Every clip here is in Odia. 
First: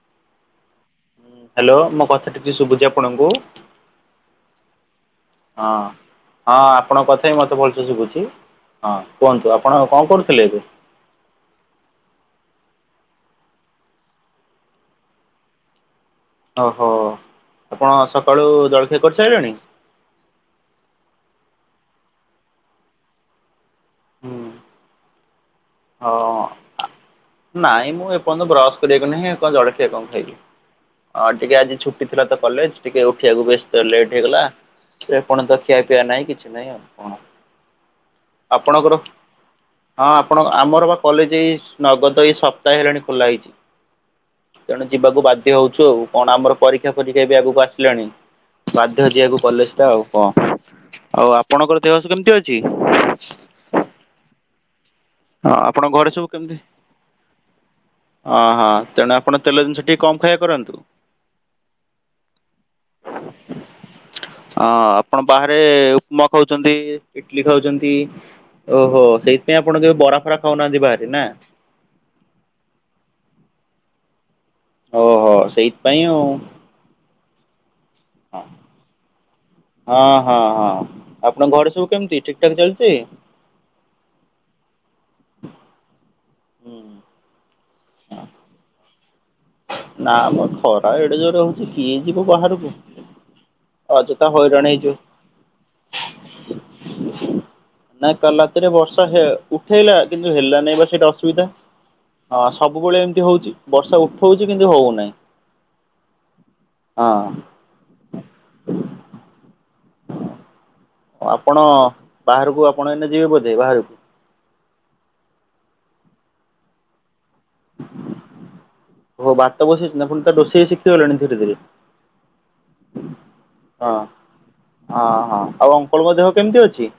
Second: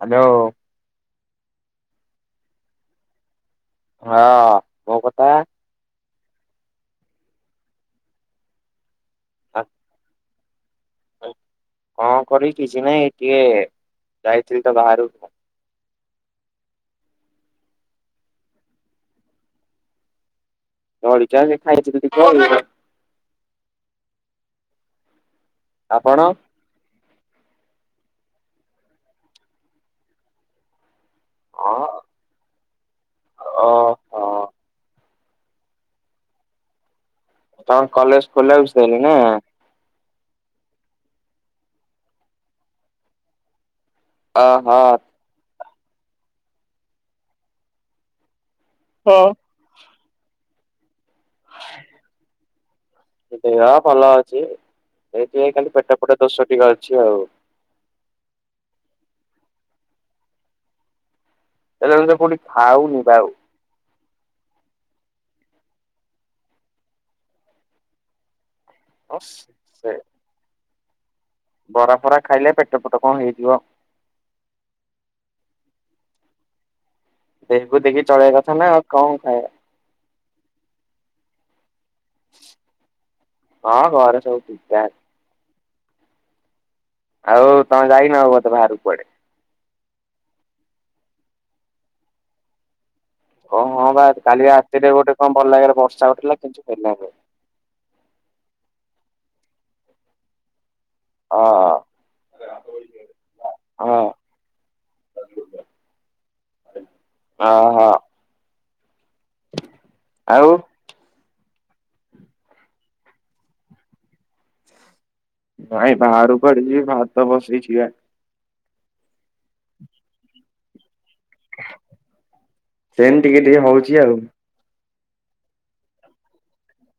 ହ୍ୟାଲୋ। ହ୍ୟାଲୋ ମୋ କଥା କିଛି ଶୁଭୁଛି ଆପଣଙ୍କୁ? ହଁ। ମୋ କଥା। ହଁ ହଁ ଆପଣଙ୍କ କଥା ବି ମତେ ଭଲସେ ଶୁଭୁଛି ହଁ କୁହନ୍ତୁ ଆ- ଆପଣ କଣ କରୁ ଥିଲେ। କଣ କରିବି କିଛି ନାଇଁ ଟିକେ ଯାଇଥିଲି ତ ବାହାର ଓହୋ ଆପଣ ସକାଳୁ ଜଳଖିଆ କରିସାରିଲେଣି? ଅଳିଚା ଖାଇଥିଲି ଟିକେ ଆଉ ହୁଁ। ହଁ ଆପଣ? ନାଇଁ ମୁଁ ଏପର୍ଯ୍ୟନ୍ତ ବ୍ରସ କରିବାକୁ ନାହିଁ କଣ ଜଳଖିଆ କଣ ଖାଇବି। ହଁ ଟିକେ ଆଜି ଛୁଟି ଥିଲା ତ କଲେଜ ଟିକେ ଉଠିବାକୁ ବେଶ ଲେଟ ଓହୋ ହେଇଗଲା। ଏପର୍ଯ୍ୟନ୍ତ ଖିଆ ପିଆ ନାଇଁ କିଛି ନାଇଁ ଆଉ କଣ। ତମର କଲେଜ୍ ଖୋଲା ହେଉଛି ଆପଣଙ୍କର ତାହେଲେ ନା? ହଁ ଆପଣ ଆମର ବା କଲେଜ୍ ଏଇ ନଗଦ ଏଇ ସପ୍ତାହେ ହେଲାଣି ଖୋଲା ହେଇଛି ଓହୋ। ତେଣୁ ଯିବାକୁ ବାଧ୍ୟ ହଉଛୁ ଆଉ କଣ ଆମର ପରୀକ୍ଷା ଫରୀକ୍ଷା ବି ଆଗକୁ ଆସିଲାଣି ବାଧ୍ୟ ହଁ। ଯିବାକୁ କଲେଜଟା ଆଉ କଣ ଆଉ ଆପଣଙ୍କର ଦେହ କେମିତି ଅଛି? ଦେହ ଭଲ ଅଛି ଏଇ ଟିକେ ହଁ ଖାଲି ଆପଣଙ୍କ ପେଟ ଘରେ ଫେଟ ଦୋଷ ଟିକେ ଅଛି ଆଉ ଓହୋ ତେଣୁ ଆପଣ ତେଲ ଜିନିଷ ଟିକେ କମ୍ ଖାଇବା କରନ୍ତୁ। ତେଲ ଜିନିଷ କୋଉଠି ଖାଉନି ବା ଆଉ, ଅ ଆପଣ ବାହାରେ ଉପମା ଖାଉଛନ୍ତି ଇଟଲି ଖାଉଛନ୍ତି। ଓହୋ ସେଇଥିାଇଁ ଆପଣ ସେ କେବେ ବରା ଫରା ଖାଉନାହାନ୍ତି ବାହାରେ ନା? ବରା ଫରା ଖାଇଲେ ପେଟ ଫେଟ କଣ ହେଇଯିବ ଓହୋ ସେଇଥିପାଇଁ ଆଉ, ଦେହକୁ ଦେଖି ଚଳେଇବା କଥା ନା ଆଉ କଣ ଖାଇବା ହଁ ହଁ ହଁ ଆପଣଙ୍କ ଘରେ ସବୁ କେମିତି ଠିକ୍ ଠାକ୍ ଚାଲିଛି? ହଁ ଘରେ ସବୁ ଠିକ୍ ଠାକ୍ ହୁଁ ଆଉ ତମେ ଯାଇନ ବୋଧେ ବାହାରକୁ କଆଡ଼େ? ନା ମ ଖରା ଏଡେ ଯୋରେ ହଉଛି କିଏ ଯିବ ବାହାରକୁ। ହଁ ବା ଅଯଥା କାଲି ହଇରାଣ ରାତିରେ ହେଇଯିବ ଗୋଟେ କଣ ଭଲ ଭାବରେ ବର୍ଷା ଉଠେଇଥିଲା କିନ୍ତୁ ହେଲାନି ନାଇଁ କାଲି ରାତିରେ ବର୍ଷା ହେ ଉଠେଇଲା କିନ୍ତୁ ହେଲାନାଇଁ ବା ସେଇଟା ଅ ସୁବିଧା ସବୁବେଳେ ଏମିତି ହଉଛି ବର୍ଷା ଉ ହଁ ଉଠଉଛି କିନ୍ତୁ ହଉନାହିଁ, ହଁ। ଓହୋ ଆଉ ଆପଣ ବାହାରକୁ ଆପଣ ଏଇନେ ଯିବେ ବୋଧେ ବାହାରକୁ ନାଇଁ ବାହାରକୁ କୁଆଡେ ଯିବି ଭାତ ବସେଇଚି ବା ଓହୋ ଭାତ ବସିଛି ନା ଆପଣ ତାହେଲେ ରୋଷେଇ ଶିଖି ଖିଗଲେଣି ଧୀରେ ଧୀରେ ସେମିତି ଟିକେ ଟିକେ ହଁ ହଉଛି ଆଉ ହଁ ହଁ ଆଉ ଆପଣଙ୍କ ଦେହ କେମିତି ଅଛି?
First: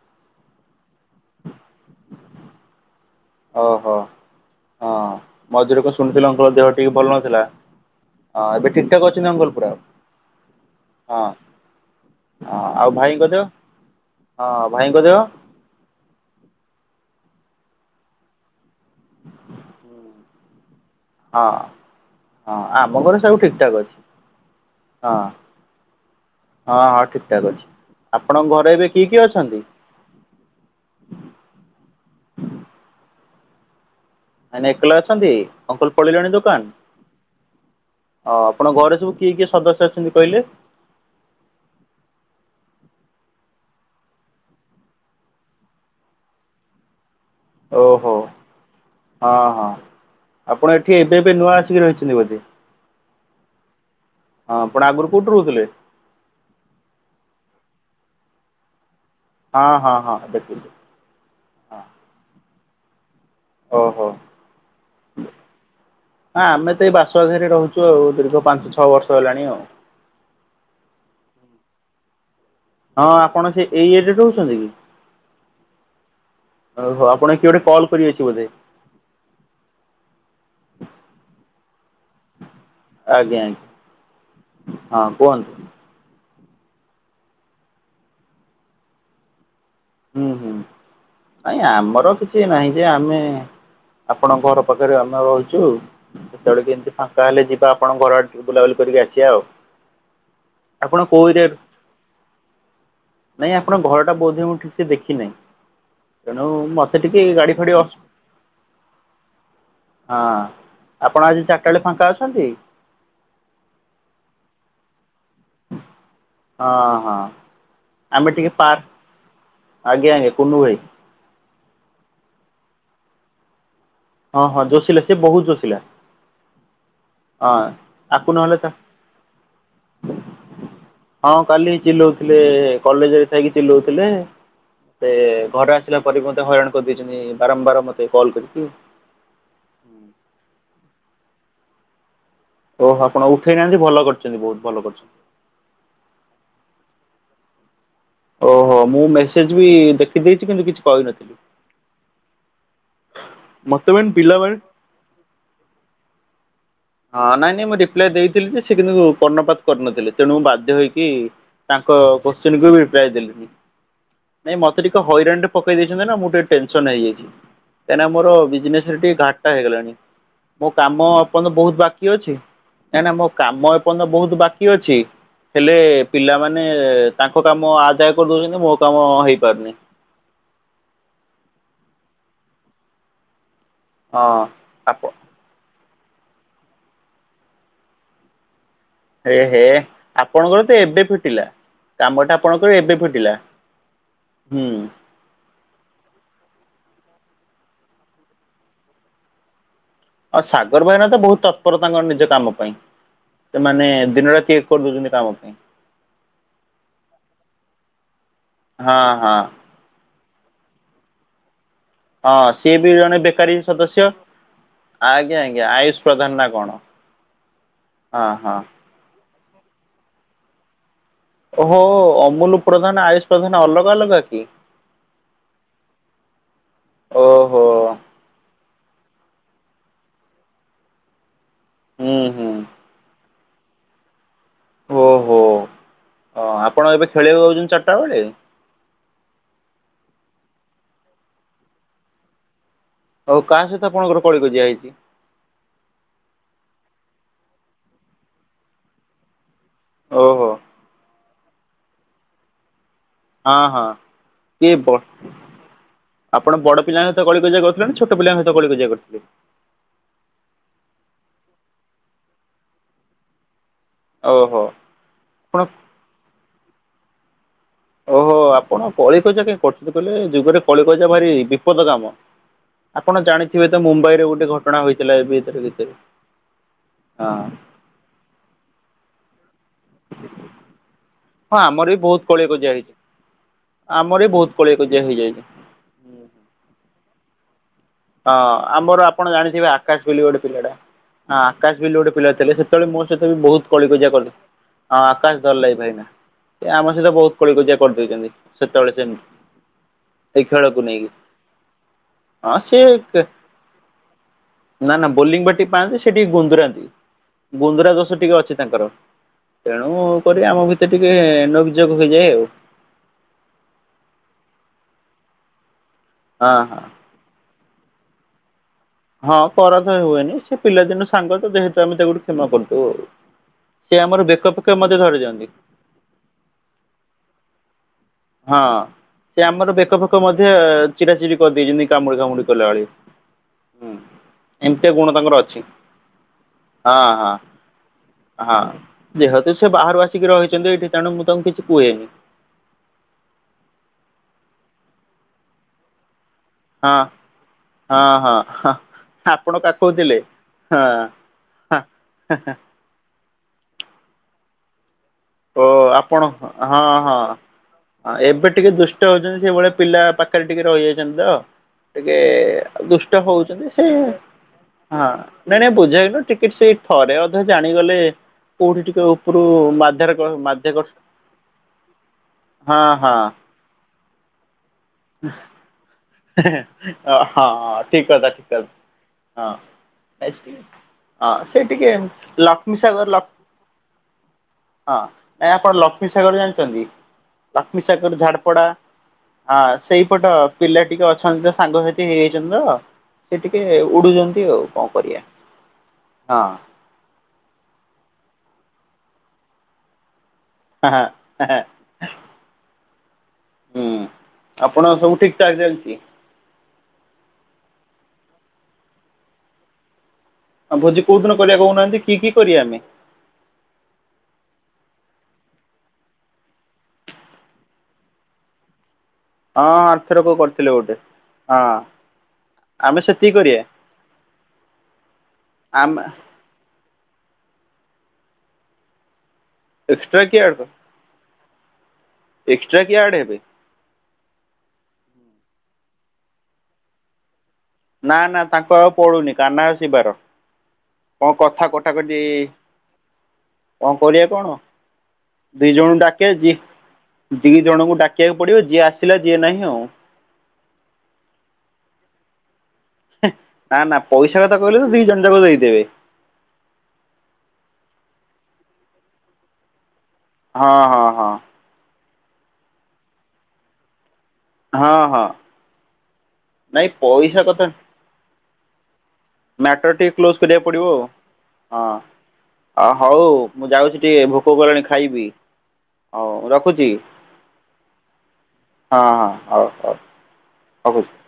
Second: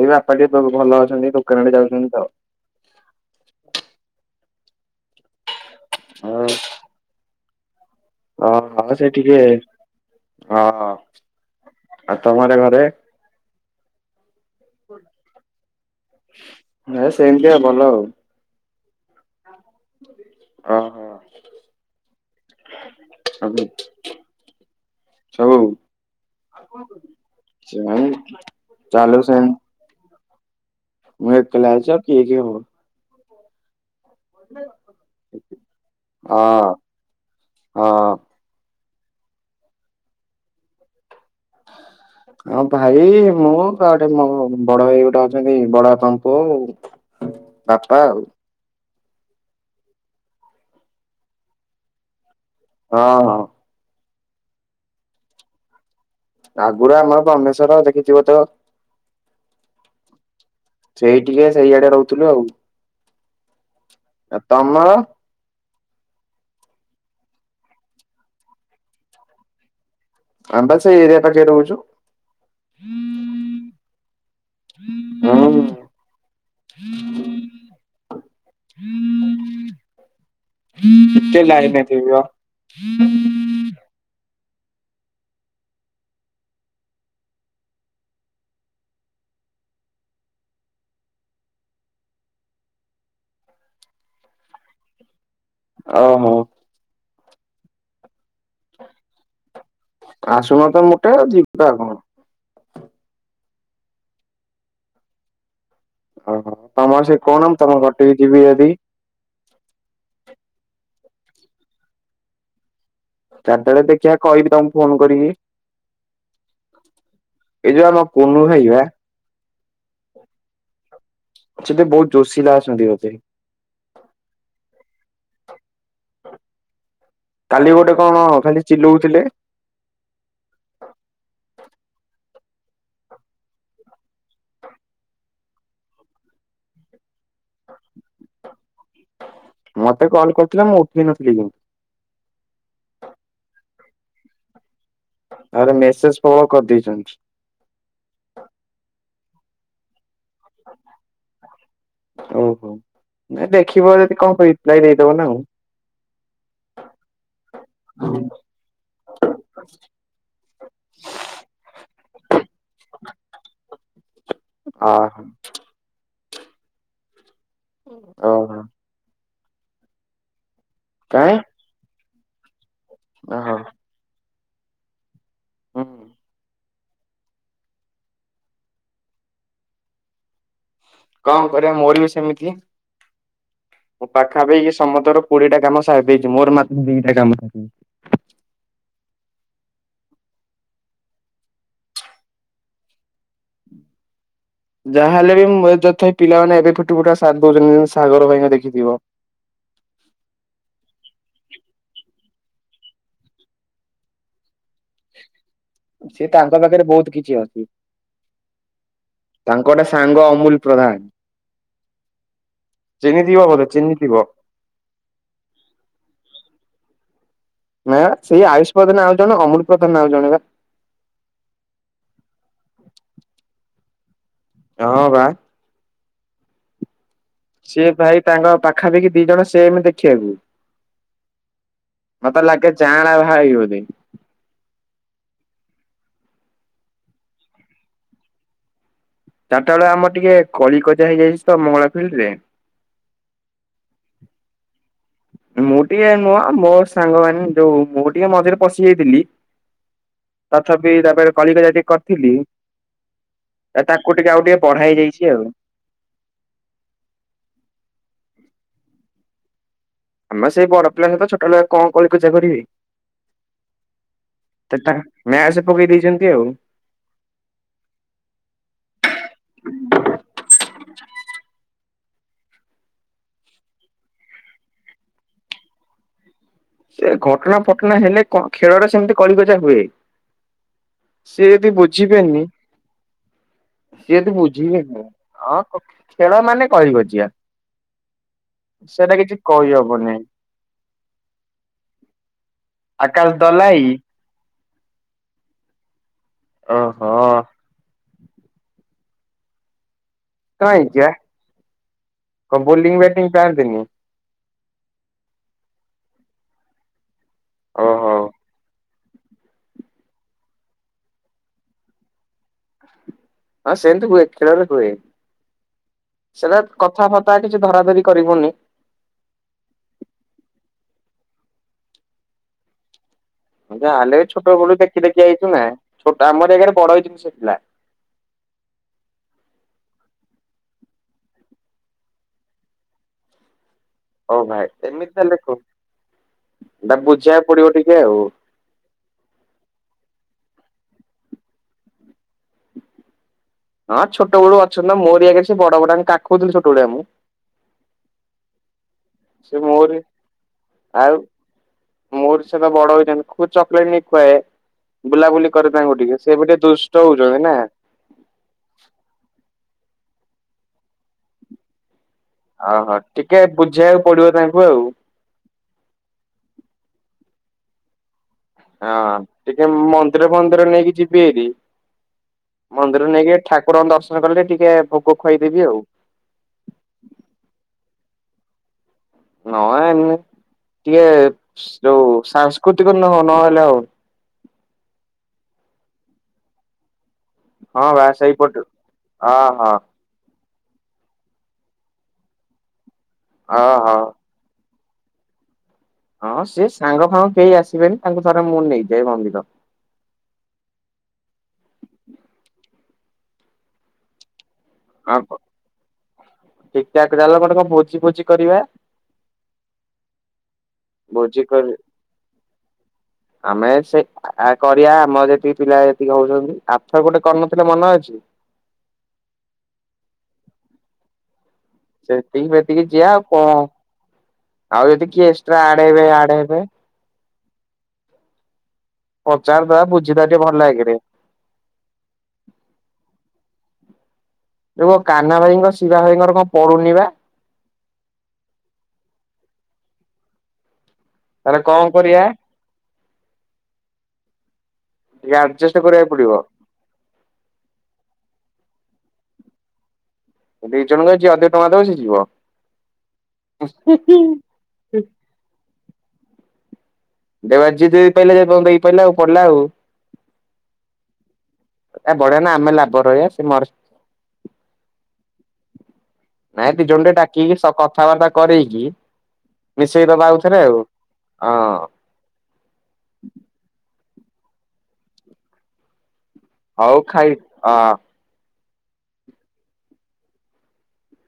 ଏଇ ବାପା ଟିକେ ଭଲ ଅଛନ୍ତି ଦୋକାନ ଆଡେ ଯାଉଛନ୍ତି ତ ଓହୋ ହଁ ମଝିରେ କଣ ଶୁଣିଥିଲି ଅଙ୍କଲଙ୍କ ଦେହ ଟିକେ ଭଲ ନଥିଲା। ହଁ ଓ ଏବେ ଠିକ୍ ଠାକ୍ ସେ ଅଛି ନା ଟିକେ ଅଙ୍କଲ ପୁରା ହଁ ହଁ ଆଉ ତମର ହଁ ଘରେ ଆଉ ଭାଇଙ୍କ ଦେହ ହଁ ଭାଇଙ୍କ ଦେହ? ହେ ସେମିତିଆ ଭଲ ଆଉ ଓହୋ ହଁ, ହଁ ଆମ ଘରେ ସବୁ ଠିକ୍ ଠାକ୍ ଅଛି ହଁ। ସବୁ ହଁ ହଁ ଠିକ୍ ଠାକ୍ ଅଛି। ଆପଣଙ୍କ ଘରେ ଏବେ କିଏ ଚାଲୁ କିଏ ସେମିତି ଅଛନ୍ତି? ମୁଁ ଏକଲା ଅଛି ଆଉ କିଏ କିଏ ହବ ମାନେ ଏକ୍ଲା ଅଛନ୍ତି ଅଙ୍କଲ ପଳେଇଲେଣି ଦୋକାନ? ହଁ ହଁ। ଅ ଆପଣ ଘରେ ସବୁ କିଏ କିଏ ସଦସ୍ୟ ଅଛନ୍ତି କହିଲେ? [inaudible] ହଁ ଭାଇ ମୁଁ ଘରେ ମୋ ବଡ ଭାଇ ଗୋଟେ ଅଛନ୍ତି ବଡବାପାଙ୍କ ପୁଅ ଅଉ ଓହୋ ହଁ ହଁ ଆପଣ ଏଠି ଏବେ ଏବେ ନୂଆ ଆସିକି ରହିଛନ୍ତି ବୋଧେ? ହଁ ହଁ। ହଁ ଆପଣ ଆଗରୁ କୋଉଠି ରହୁଥିଲେ? ଆଗରୁ ଆମର ରମେଶ୍ଵର୍ ଦେଖିଥିବ ତ? ହଁ -ହଁ- ହଁ ଦେଖିଚି। ସେଇ ଟିକେ ସେଇଆଡେ ରହୁଥିଲୁ ଆଉ। ଓହୋ। ତମର? ନା ଆମେ ତ ଏଇ ବାସୁଆଘରେ ରହୁଛୁ ଆଉ ଦୀର୍ଘ ପାଞ୍ଚ ଛଅ ବର୍ଷ ହେଲାଣି ଆଉ। ଆମେ ବା ସେଇ ଏରିଆ ପାଖରେ ରହୁଛୁ। ହଁ ଆପଣ ସେ ଏଇ ଏରିଆରେ ରହୁଛନ୍ତି କି? ହୁଁ ଓହୋ ଆପଣ କିଏ ଗୋଟେ କଲ୍ କରିିଆଇଛି ବୋଧେ? ଟିକେ ଲାଇନ୍ ରେ ଟିକେ ରୁହ। ଆଜ୍ଞା ଆଜ୍ଞ, ହଁ କୁହନ୍ତୁ। ହୁଁ ହୁଁ ନାଇଁ ଆମର କିଛି ନାହିଁ ଯେ ଆମେ ଆପଣଙ୍କ ଘର ପାଖରେ ଆମେ ରହିଚୁ। ଅହ। କେତେବେଳେ କେମିତି ଫାଙ୍କା ହେଲେ ଯିବା ଆପଣଙ୍କ ଘର ଆଡେ ଟିକେ ବୁଲାବୁଲି କରିକି ଆସିବା ଆଉ। ଆସୁନ ତ ଆପଣ ମୋଟେ କୋଉ ଏରିଆ ଯିବା କଣ? ନାଇଁ ଆପଣଙ୍କ ଘରଟା ବୋଧେ ମୁଁ ଠିକ୍ ସେ ଦେଖିନାହିଁ। ତେଣୁ ଓହୋ ତମର ମତେ ସେ ଟିକେ କଣ ମୁଁ ଗାଡି ତମ ଫାଡି ଅସୁ ଘରଟିକି ଯିବି ଯଦି ହଁ ଆପଣ ଆଜି ଚାରିଟା ବେଳେ ଫାଙ୍କା ଅଛନ୍ତି? ଚାରିଟା ବେଳେ ଦେଖିବା କହିବି ତମକୁ ଫୋନ କରିକି। ହଁ ହଁ ଏ ଯୋଉ ଆମ ଆମେ କୁନୁ ଟିକେ ଭାଇ ପାର୍କ ବା ଆଜ୍ଞା ଆଜ୍ଞା କୁନୁ ଭାଇ। ସେତେ ବହୁତ୍ ଜୋସିଲା ଆସନ୍ତି ବୋଧେ? ହଁ -ହଁ ଜୋସିଲା ସେ ବୋହୁତ ଜୋସିଲା। ହଁ କାଲି ଗୋଟେ କଣ ଆକୁ ନହେଲେ ଖାଲି ତା ଚିଲଉଥିଲେ? ହଁ କାଲି ଚିଲଉଥିଲେ, କଲେଜରେ ଥାଇକି ଚିଲଉଥିଲେ। ସେ ଘରେ ଆସିଲା ପରେ ବି ମୋତେ ହଇରାଣ କରିଦେଇଛନ୍ତି ବାରମ୍ବାର ମତେ କଲ୍ କରିକି। ମତେ କଲ୍ କରୁଥିଲେ ମୁଁ ଉଠେଇ ନଥିଲି ଓହୋ ଆପଣ ଉଠେଇ ନାହାନ୍ତି ଭଲ କରିଛନ୍ତି ବୋହୁତ ଭଲ କରିଛନ୍ତି। ତାପରେ ମେସେଜ୍ ପ୍ରବଳ କରିଦେଇଛନ୍ତି। ଓହୋ ମୁଁ ମେସେଜ୍ ବି ଦେଖିଦେଇଛି କିନ୍ତୁ କିଛି କହିନଥିଲି। ଆଉ କଣ ନାଇଁ ମତେ ଦେଖିବ ମେନ୍ ଯଦି କଣ ପିଲାମାନେ କହିବି ରିପ୍ଲାଏ ଦେଇଦବ ନାଉ। ହଁ ନାଇଁ ନାଇଁ ମୁଁ ରିପ୍ଲାଏ ଦେଇଥିଲି ଯେ ସେ କିନ୍ତୁ କର୍ଣ୍ଣପାତ କରିନଥିଲେ ତେଣୁ ମୁଁ ବାଧ୍ୟ ହୋଇକି ତାଙ୍କ କୋଶ୍ଚିନକୁ ବି ରିପ୍ଲାଏ ଦେଲିଣିି। ନାଇଁ ମତେ ଟିକେ ଅହୋ ହଇରାଣରେ ପକେଇ ଦେଇଛନ୍ତି ନା ମୁଁ ଟିକେ ଟେନସନ୍ ହେଇଯାଇଛି, କାଇଁନା ମୋର ଓହୋ ବିଜନେସ୍ ସେ ଟିକେ ଘାଟା ହେଇଗଲାଣି, ମୋ କାମ କାଇଁ ଏପର୍ଯ୍ୟନ୍ତ ବୋହୁତ ବାକି ଅଛି। କାହିଁକିନା ମୋ ଓହୋ କାମ ଏପର୍ଯ୍ୟନ୍ତ ବୋହୁତ ବାକି ଅଛି ହେଲେ ହୁଁ ପିଲାମାନେ ମାନେ ତାଙ୍କ କାମ ଆଦାୟ କରିଦଉଛନ୍ତି ମୋ କାମ ହେଇପାରୁନି। କଣ କରିବା ମୋର ବି ସେମିତି ମୋ ହଁ ପାଖାପାଖି ଆପ ସମସ୍ତଙ୍କର କୋଡିଏଟା କାମ ସାରି ଦେଇଛି ମୋର ମାତ୍ର ଦିଟା କାମ ସରିନି। ହେ ହେ ଆପଣଙ୍କର ତ ଏବେ ଫିଟିଲା କାମଟା ଆପଣଙ୍କର ଏବେ ଫିଟିଲା। ହୁଁ। ଯାହାହେଲେ ବି ମୁଁ ଯଥା ପିଲାମାନେ ଏବେ ଫୁଟୁ ଫୁଟା ସାର୍ ଦଉଛନ୍ତି ସାଗର ଭାଇଙ୍କୁ ଦେଖିଥିବ। ଆ ସାଗର ଭାଇନା ତ ବୋହୁତ ତତ୍ପର ତାଙ୍କର ନିଜ କାମ ପାଇଁ। ସେମାନେ ଦିନ ରାତି ଏକ୍ କରିଦଉଛନ୍ତି କାମ ପାଇଁ। ସେ ତାଙ୍କ ପାଖରେ ବହୁତ କିଛି ଅଛି ହଁ ହଁ ତାଙ୍କ୍ ଗୋଟେ ସାଙ୍ଗ ଅମୁଲ ପ୍ରଧାନ। ହଁ ସିଏ ବି ଜଣେ ଚିହ୍ନିଥିବ ବେକାରୀ ବୋଧେ ସଦସ୍ୟ ଚିହ୍ନିଥିବ ଆଜ୍ଞା ଆଜ୍ଞା ଆୟୁଷ ପ୍ରଧାନ ନା କଣ। ନା ହଁ ସେଇ ହଁ ଆୟୁଷ୍ ପ୍ରଧାନ ଆଉ ଜଣେ ଅମୁଲ ପ୍ରଧାନ ଆଉ ଜଣେ ପା। ଓ ହୋ ଅମୁଲ ପ୍ରଧାନ, ଆୟୁଷ ପ୍ରଧାନ ଅଲଗା ଅଲଗା କି? ହଁ ବା। ଓହୋ ସିଏ ଭାଇ ତାଙ୍କ ପାଖାପାଖି ଦି ଜଣ ସେମ୍ ଦେଖିବାକୁ। ହୁଁ ମତେ ହୁଁ ଲାଗେ ଜାଆଁଳା ଭାଇ ବୋଲି। ଓହୋ ଅ ଆପଣ ଏବେ ଖେଳିବାକୁ ଯାଉଛନ୍ତି ଚାରିଟା ବେଳେ? ଚାରିଟା ବେଳେ ଆମର ଟିକେଏ କଳିକଜିଆ ହେଇଯାଇଛି ତ ମଙ୍ଗଳା ଫିଲ୍ଡରେ। ଆଉ କାହା ସହିତ ଆପଣଙ୍କର କଳିକଜିିଆ ହେଇଛି? ମୁଁ ଟିକେ ନୁହଁ ମୋ ସାଙ୍ଗମାନେ ଯୋଉ ମୁଁ ଟିକେ ମଝିରେ ପଶି ଯାଇଥିଲି। ଓହୋ। ତଥାପି ତାପରେ କଳିକଜିଆ ଟିକେ କରିଥିଲି। ହଁ ହଁ ତାକୁ ଟିକେ ଆଉ ଟିକେ କିଏ ବଢା ବ ହେଇ ଯାଇଛି ଆଉ। ଆପଣ ବଡ ପିଲାଙ୍କ ସହିତ କଳିକଜିଆ କରିଛନ୍ତି ନା ଛୋଟ ପିଲାଙ୍କ ସହିତ କଳିକଜିଆ କରିଥିଲେ? ଆମେ ସେଇ ବଡ ପିଲା ସହିତ ଛୋଟ ପିଲା କଁ କଳିକଜିଆ କରିବି? ଓହୋ। ସେଟା ଆପଣ ମ୍ୟାଚ ପକେଇ ଦେଇଛନ୍ତି ଆଉ। ଓହୋ ଆପଣ କଳିକଜିଆ କାଇ କରୁଛନ୍ତି କହିଲେ ଯୁଗରେ କଳିକଜିଆ ଭାରି ବିପଦ କାମ। ଆପଣ ଜାଣିଥିବେ ତ ମୁମ୍ବାଇ ରେ ଗୋଟେ ଘଟଣା ହୋଇଥିଲା ଏବେ ଭିତରେ ଭିତରେ। ସେ ହଁ ଘଟଣା ଫଟଣା ହେଲେ କ ଖେଳଟା ସେମିତି କଳିକଜିଆ ହୁଏ। ହଁ ସିଏ ବି ଆମର ବହୁତ ବୁଝିବେନି କଳିକଜିଆ ହେଇଛି ଆମର ସିଏ ବି ତ ବହୁତ କଳିକଜିଆ ବୁଝିିବେନି ହେଇଯାଇଛି। ହଁ ଓକେ ଖେଳ ମାନେ କଳିକଜିଆ। ହଁ ଆମର ସେଇଟା ଆପଣ କିଛି ଜାଣିଥିବେ ଆକାଶ କହିହବନି ବୋଲି ଗୋଟେ ପିଲାଟା ହଁ ଆକାଶ ବୋଲି ଗୋଟେ ପିଲା ଥିଲେ ସେ ସେତେବେଳେ ମୋ ସହିତ ଆକାଶ ବି ବହୁତ ଦଲାଇ କଳିକଜିଆ କରୁଥିଲେ ଆକାଶ [unintelligible] ଆମ ସହିତ ଓହୋ ବହୁତ କଳିକଜିଆ କରିଦେଇଛନ୍ତି ସେତେବେଳେ ସେମତି ଏଇ ଖେଳକୁ ନେଇକି। ହଁ କ ସିଏ ବୋଲିଂ କେ ବ୍ୟାଟିଂ ପାଆନ୍ତିନି? ନା ନା ବୋଲିଂ ବାଟିଂ ପାଆନ୍ତି ସେ ଟିକେ ଗୁନ୍ଦୁରା ଗୁନ୍ଦୁରା ଓହୋ ଦୋଷ ଟିକେ ଅଛି ତାଙ୍କର। ତେଣୁ କରି ଆମ ଭିତରେ ଟିକେ ନୋକ୍ ଯୋକ୍ ହେଇଯାଏ ଆଉ। ହଁ ସେମିତି ହୁଏ ଖେଳରେ ହୁଏ ହଁ ସେଟା ହଁ କଥାବା ତା କିଛି ଧରା ଧରି କରିବୁନି। ହଁ କରା ତ ହୁଏନି ସେ ପିଲାଦିନୁ ସାଙ୍ଗ ତ ଯେହେତୁ ଆମେ ତାକୁ ଟିକେ କ୍ଷମା କରିଦଉ ଆଉ। ଯା ସେ ହେଲେ ଆମର ବି ବେକ ଛୋଟ ଫେକ ବେଳୁ ମଧ୍ୟ ଦେଖି ଦେଖି ଧରିଯାଆନ୍ତି ଆଇଛୁନା ଛୋଟ ଆମର ଏଗାରେ ବଡ ଏଇ। [unintelligible] ହଁ ସେ ଆମର ବେକ ଫେକ ମଧ୍ୟେ ଚିରାଚିରି କରିଦେଇଚନ୍ତି କାମୁଡି କାମୁଡି କହିଲାଭଳି। ହୁଁ ହଉ ଭାଇ ଏମିତିଆ ଏମିତି ଗୁଣ ତାହେଲେ ତାଙ୍କର କ ଅଛି। ଏଟା ହଁ ହଁ ବୁଝିବାକୁ ପଡିବ ଟିକେ ଆଉ। ହଁ। ଯେହେତୁ ସେ ବାହାରୁ ଆସିକି ରହିଚନ୍ତି ଏଇଠି ତେଣୁ ମୁଁ ତାଙ୍କୁ କିଛି କୁହେନି। ହଁ ଛୋଟ ବେଳୁ ଅଛନ୍ତି ତ ମୋରିଆଗରେ ସେ ବଡ ବଡାହେଇ କାଖୋଉଥିଲି ଛୋ ହଁ ହଁ ହଁ ହଁ। ଆପଣ ସେ ମୋରି କାଖଉଥିଲେ ଆଉ ହଁ ମୋର ସେତ ବଡ ହେଇଛନ୍ତି। ମୁ ଚକଲେଟ ନେଇ ଖୁଆଏ ବୁଲାବୁଲି ଓ କରେ ତାଙ୍କୁ ଆପଣ ଟିକେ ସେ ଟିକେ ହଁ ଦୁଷ୍ଟ ହଉଚନ୍ତି ନା। ହଁ ଏବେ ଟିକେ ଦୁଷ୍ଟ ହଉଚନ୍ତି ସେଇଭଳିଆ ପିଲା ପାଖରେ ଟିକେ ରହିଯାଇଛନ୍ତି ତ ଟିକେ ଓହୋ ଦୁଷ୍ଟ ଟିକେ ହଉଛନ୍ତି ସେ ବୁଝେଇବାକୁ ପଡିବ ତାଙ୍କୁ ଆଉ ହଁ। ନାଇଁ ନାଇଁ ବୁଝେଇନୁ ଟିକେଟ୍ ସେଇ ଥରେ ଅଧେ ଜାଣିଗଲେ କୋଉଠି ହଁ, ଟିକେ ଉପରୁ ଟିକେ ମାଧ୍ୟାର ମନ୍ଦିର ଫନ୍ଦିର ମାଧ୍ୟାକର୍ଷ ନେଇକି ଯିବି ଏରି। ହଁ ମନ୍ଦିର ହଁ ନେଇକି ଠାକୁରଙ୍କ ଦର୍ଶନ କଲେ, ଟିକେ ଭୋଗ ଖୁଆଇଦେବି ଆଉ। ହେଁ ହେଁ, ହଁ ଠିକ୍ କଥା ଠିକ୍ କ ହଁ, ନହେ ଏମି [unintelligible] ଟିକେ ହଁ ସେ ଟିକେ ଯୋଉ ଲକ୍ଷ୍ମୀ ସାଂସ୍କୃତିକ ନ ସାଗର ଲଖ୍ ନହେଲେ ଆଉ ହଁ, ନାଇଁ ଆପଣ ଲକ୍ଷ୍ମୀ ସାଗର ଜାଣିଚନ୍ତି? ହଁ ବା ଲକ୍ଷ୍ମୀସାଗର ଝାଡ଼୍ ସେଇପଟୁ ପଡା ହଁ, ଅହ ଅହ। ସେଇ ଏପଟ ପିଲା ଟିକେ ଅଛନ୍ତି ତ, ସାଙ୍ଗସାଥି ହେଇଯାଇଚନ୍ତି ତ! ସେ ଟିକେ ହଁ ଉଡୁଚନ୍ତ ସେ ଆଉ କଣ କରିଆ? ହଁ, ସିଏ ସାଙ୍ଗ ଫାଙ୍ଗ କେହି ଆସିବେନି? ତାଙ୍କୁ ଥରେ ମୁଁ ନେଇଯାଏ ମନ୍ଦିର। ହାଁ, ହାଁ, ହେଁ, ହେଁ। ହୁଁ। ଆପଣ ସବୁ ଠିକ୍ ଠାକ୍ ଚାଲିଚି! ଟିକ୍ ଟାକ୍ ଚାଲ ଗଁଟେ କଁ ଭୋଜି ଫୋଜି କରିବା? ଆଁ ଭୋଜି କୋଉ ଦିନ କରିଆ କହୁନାହାଁନ୍ତି? କି କି କରିଆ ଆମେ? ଆମେ ସେ ଆ-ଆ କରିଆ, ଆମର ଯେତିକି ପିଲା ଯେତିକି ହଉଛନ୍ତି। ଆରଥର୍ ଗୋଟେ କରିନଥିଲେ ମନ ଅଛି! ହଁ, ଆର୍ ଥରକ କରିଥିଲେ ଗୋଟେ, ହଁ। ସେତିକି ସେତିକି ଆମେ ଯିିଆ ଆଉ ସେତିକି କଣ? କରିବା ଆଉ ଯଦି କିଏ ଏକ୍ସଟ୍ରା ଆଡ୍ ଆମେ ହେବେ, ଆଡ୍ ହେବେ। ପଚାରଦଆ, ଏକ୍ସଟ୍ରା ବୁଝିଦଆ କିଏ ଟିକେ ଆଡ୍ ଭଲ ଆଗେରେ। ଏକ୍ସଟ୍ରା କିଏ ଆଡ୍ ହେବେ? ରୁହ! କାହ୍ନା ଭାଇଙ୍କ, ଶିରା ଭାଇଙ୍କର କଣ ପଡୁନି ବା? ନା, ନା, ତାଙ୍କ ଆଉ ପଡୁନି। କାହ୍ନା ଆଉ ଶିବାର। କଁ ତାହେଲେ କଥା କଣ କଟା କରିବା କଟି-ଇ କଣ କରିଆ କଣ? ଟିକେ ଦି ଆଡଜଷ୍ଟ ଜଣ କରିବାକୁ ପଡିବ ଡାକେଚି। ଦି ଜଣଙ୍କୁ ଡାକିଆକୁ ପଡିବ। ଯିଏ ଆସିଲା, ଯିଏ ନାହିଁ ଆଉଁ। ଦି ଜଣଙ୍କ ଯିଏ ଅଧିକ ଟଆଁ ଦବ, ସେ ଯିବ। [unintelligible] ନା, ନା, ପଇସା କଥା କହିଲେ ତ ଦି ଜଣ ଯାକ ଦେଇଦେବେ। ଦେବା ଯିଏ ଦେଇ ପାଇଲା ଯେପନ୍ତ ଦେଇପାଇଲା ଆଉ, ପଡିଲା ଆଉ। ହଁ ହଁ ହଁ। ଏ ବଢିଆ ନା ଆମେ ଲାଭ ରହିବା ସେ ମରସ଼୍ ହଁ ହଁ ନାଇଁ ଦି ଜଣ ଟେ ଡାକିକି ସ କଥାବାର୍ତ୍ତା କରେଇକି ମ୍ୟାଟର୍ ମିଶେଇ ଟି ଦବା କ୍ଲୋଜ୍ ଆଉଥରେ କରିବା ପଡିବ ଆଉ, ହଁ। ଅ ହଉ, ମୁଁ ଯାଉଛି ଟିକେ ଭୋକ କଲାଣି, ଖାଇବି। ହଉ ରଖ୍ ହଉ ଖାଇ, ଅ ହଁ, ହଁ, ହଉ ହଉ [unintelligible]